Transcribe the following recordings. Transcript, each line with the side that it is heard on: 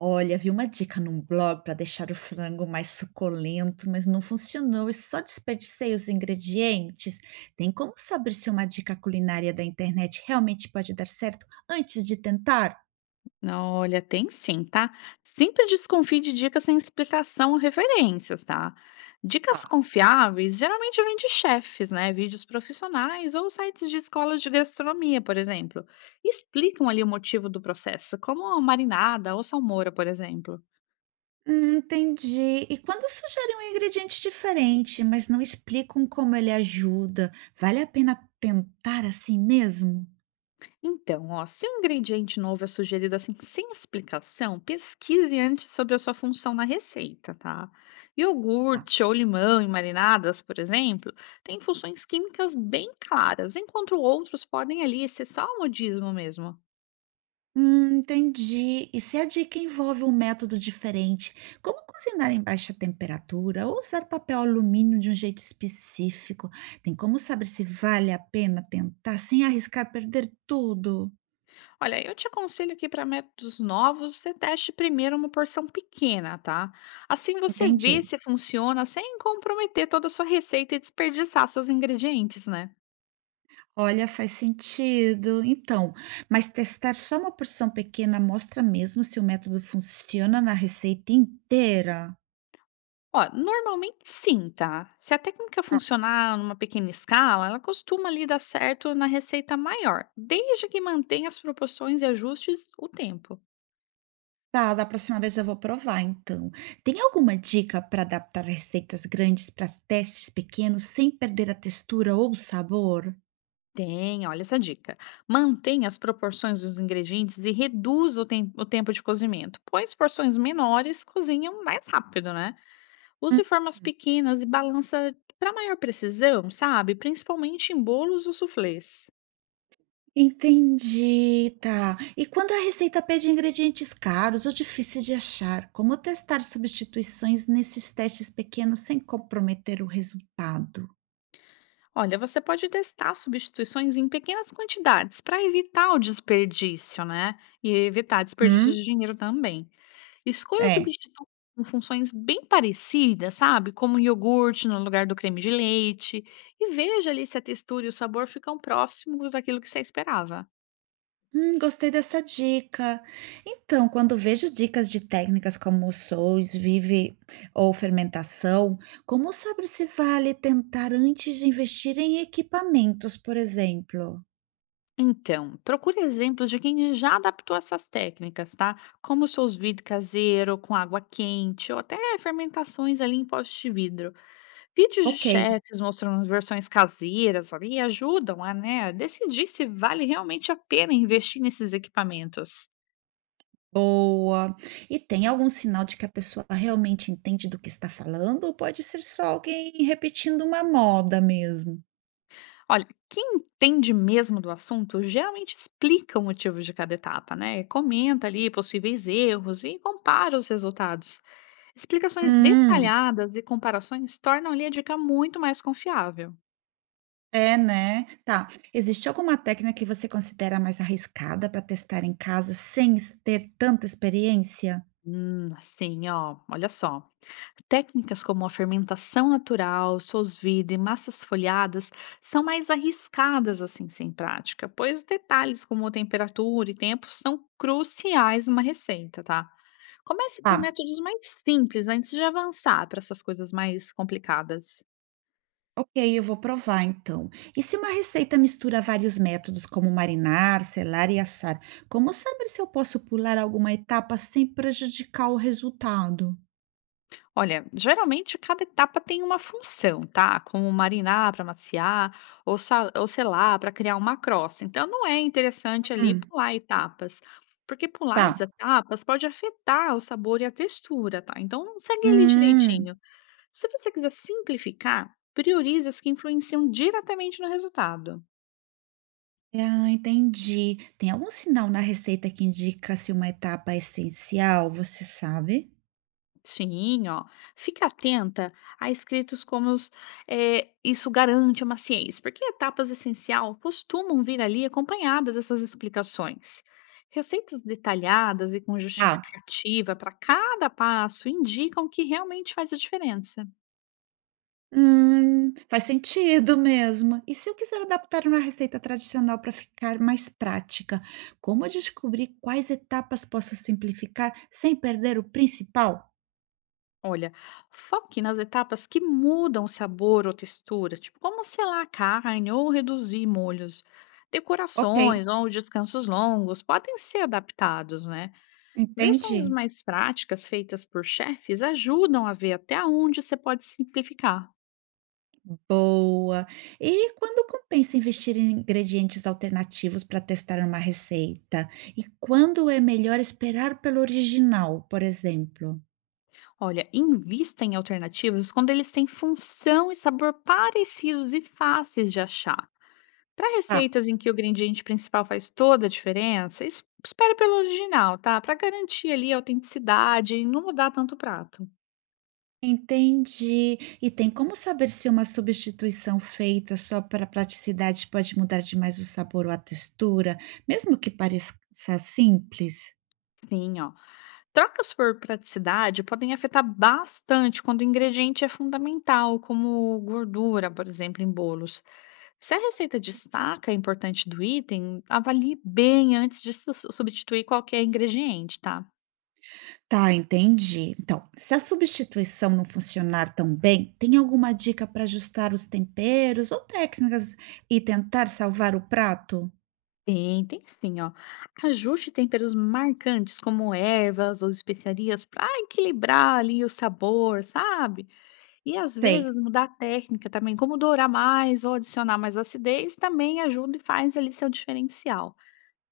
right: Olha, vi uma dica num blog para deixar o frango mais suculento, mas não funcionou e só desperdicei os ingredientes. Tem como saber se uma dica culinária da internet realmente pode dar certo antes de tentar?
left: Não, olha, tem sim, tá? Sempre desconfie de dicas sem explicação ou referências, tá? Dicas
right: Ah.
left: confiáveis geralmente vêm de chefes, né? Vídeos profissionais ou sites de escolas de gastronomia, por exemplo. Explicam ali o motivo do processo, como marinada ou salmoura, por exemplo.
right: Entendi. E quando sugerem um ingrediente diferente, mas não explicam como ele ajuda, vale a pena tentar assim mesmo?
left: Então, ó, se um ingrediente novo é sugerido assim sem explicação, pesquise antes sobre a sua função na receita, tá? Iogurte ou limão em marinadas, por exemplo, têm funções químicas bem claras, enquanto outros podem ali ser só um modismo mesmo.
right: Entendi. E se a dica envolve um método diferente, como cozinhar em baixa temperatura ou usar papel alumínio de um jeito específico? Tem como saber se vale a pena tentar sem arriscar perder tudo?
left: Olha, eu te aconselho que para métodos novos você teste primeiro uma porção pequena, tá? Assim você
right: Entendi.
left: vê se funciona sem comprometer toda a sua receita e desperdiçar seus ingredientes, né?
right: Olha, faz sentido. Então, mas testar só uma porção pequena mostra mesmo se o método funciona na receita inteira?
left: Ó, normalmente sim, tá? Se a técnica funcionar numa pequena escala, ela costuma ali dar certo na receita maior, desde que mantenha as proporções e ajustes o tempo.
right: Tá, da próxima vez eu vou provar então. Tem alguma dica para adaptar receitas grandes para testes pequenos sem perder a textura ou o sabor?
left: Tem, olha essa dica. Mantenha as proporções dos ingredientes e reduza o tempo de cozimento, pois porções menores cozinham mais rápido, né? Use formas
right: Uhum.
left: pequenas e balança para maior precisão, sabe? Principalmente em bolos ou suflês.
right: Entendi, tá. E quando a receita pede ingredientes caros ou difíceis de achar, como testar substituições nesses testes pequenos sem comprometer o resultado?
left: Olha, você pode testar substituições em pequenas quantidades para evitar o desperdício, né? E evitar desperdício
right: Hum.
left: de dinheiro também. Escolha
right: É.
left: substituir com funções bem parecidas, sabe? Como um iogurte no lugar do creme de leite. E veja ali se a textura e o sabor ficam próximos daquilo que você esperava.
right: Gostei dessa dica. Então, quando vejo dicas de técnicas como sous vive ou fermentação, como saber se vale tentar antes de investir em equipamentos, por exemplo?
left: Então, procure exemplos de quem já adaptou essas técnicas, tá? Como o seus vidro caseiro, com água quente, ou até fermentações ali em pote de vidro. Vídeos de
right: Ok,
left: chefes mostrando versões caseiras ali ajudam a, né, decidir se vale realmente a pena investir nesses equipamentos.
right: boa. E tem algum sinal de que a pessoa realmente entende do que está falando, ou pode ser só alguém repetindo uma moda mesmo?
left: Olha, quem entende mesmo do assunto geralmente explica o motivo de cada etapa, né? Comenta ali possíveis erros e compara os resultados. Explicações
right: Hum.
left: detalhadas e comparações tornam ali a dica muito mais confiável.
right: É, né. Tá. Existe alguma técnica que você considera mais arriscada para testar em casa sem es ter tanta experiência?
left: Assim, ó, olha só. Técnicas como a fermentação natural, sous-vide e massas folhadas são mais arriscadas assim sem prática, pois detalhes como temperatura e tempo são cruciais numa receita, tá? Comece
right: Tá,
left: por métodos mais simples antes de avançar para essas coisas mais complicadas.
right: ok, eu vou provar então. E se uma receita mistura vários métodos, como marinar, selar e assar, como saber se eu posso pular alguma etapa sem prejudicar o resultado?
left: Olha, geralmente cada etapa tem uma função, tá? Como marinar para maciar, ou selar para criar uma crosta. Então não é interessante ali
right: Hum,
left: pular etapas, porque pular as
right: tá.
left: etapas pode afetar o sabor e a textura, tá? Então segue ali
right: Hum.
left: direitinho. Se você quiser simplificar, priorize as que influenciam diretamente no resultado.
right: Ah, entendi. Tem algum sinal na receita que indica se uma etapa é essencial, você sabe?
left: Sim, ó. Fique atenta a escritos como os, isso garante uma ciência, porque etapas essencial costumam vir ali acompanhadas dessas explicações. Receitas detalhadas e com
right: Tá.
left: justificativa para cada passo indicam o que realmente faz a diferença.
right: Faz sentido mesmo. E se eu quiser adaptar uma receita tradicional para ficar mais prática, como eu descobrir quais etapas posso simplificar sem perder o principal?
left: Olha, foque nas etapas que mudam o sabor ou textura, tipo como selar a carne ou reduzir molhos.
right: Ok,
left: Decorações ou descansos longos podem ser adaptados, né? Versões
right: entendi.
left: mais práticas feitas por chefes ajudam a ver até onde você pode simplificar.
right: Boa. E quando compensa investir em ingredientes alternativos para testar uma receita? E quando é melhor esperar pelo original, por exemplo?
left: Olha, invista em alternativas quando eles têm função e sabor parecidos e fáceis de achar. Para receitas em que o ingrediente principal faz toda a diferença, espere pelo original, tá? Para garantir ali a autenticidade e não mudar tanto o prato.
right: Entendi. E tem como saber se uma substituição feita só para praticidade pode mudar demais o sabor ou a textura, mesmo que pareça simples?
left: Sim, ó. Trocas por praticidade podem afetar bastante quando o ingrediente é fundamental, como gordura, por exemplo, em bolos. Se a receita destaca a importante do item, avalie bem antes de substituir qualquer ingrediente, tá?
right: Tá, entendi. Então, se a substituição não funcionar tão bem, tem alguma dica para ajustar os temperos ou técnicas e tentar salvar o prato?
left: Tentem sim, ó. Ajuste temperos marcantes, como ervas ou especiarias, para equilibrar ali o sabor, sabe? E às
right: Tem.
left: vezes mudar a técnica também, como dourar mais ou adicionar mais acidez, também ajuda e faz ali seu diferencial.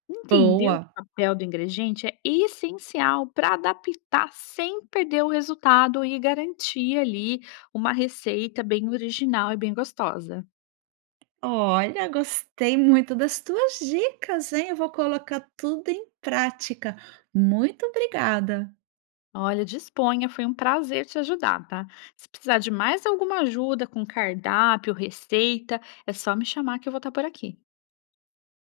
left: Entender o
right: Boa.
left: papel do ingrediente é essencial para adaptar sem perder o resultado e garantir ali uma receita bem original e bem gostosa.
right: Olha, gostei muito das tuas dicas, hein? Eu vou colocar tudo em prática. Muito obrigada.
left: Olha, disponha, foi um prazer te ajudar, tá? Se precisar de mais alguma ajuda com cardápio, receita, é só me chamar que eu vou estar por aqui.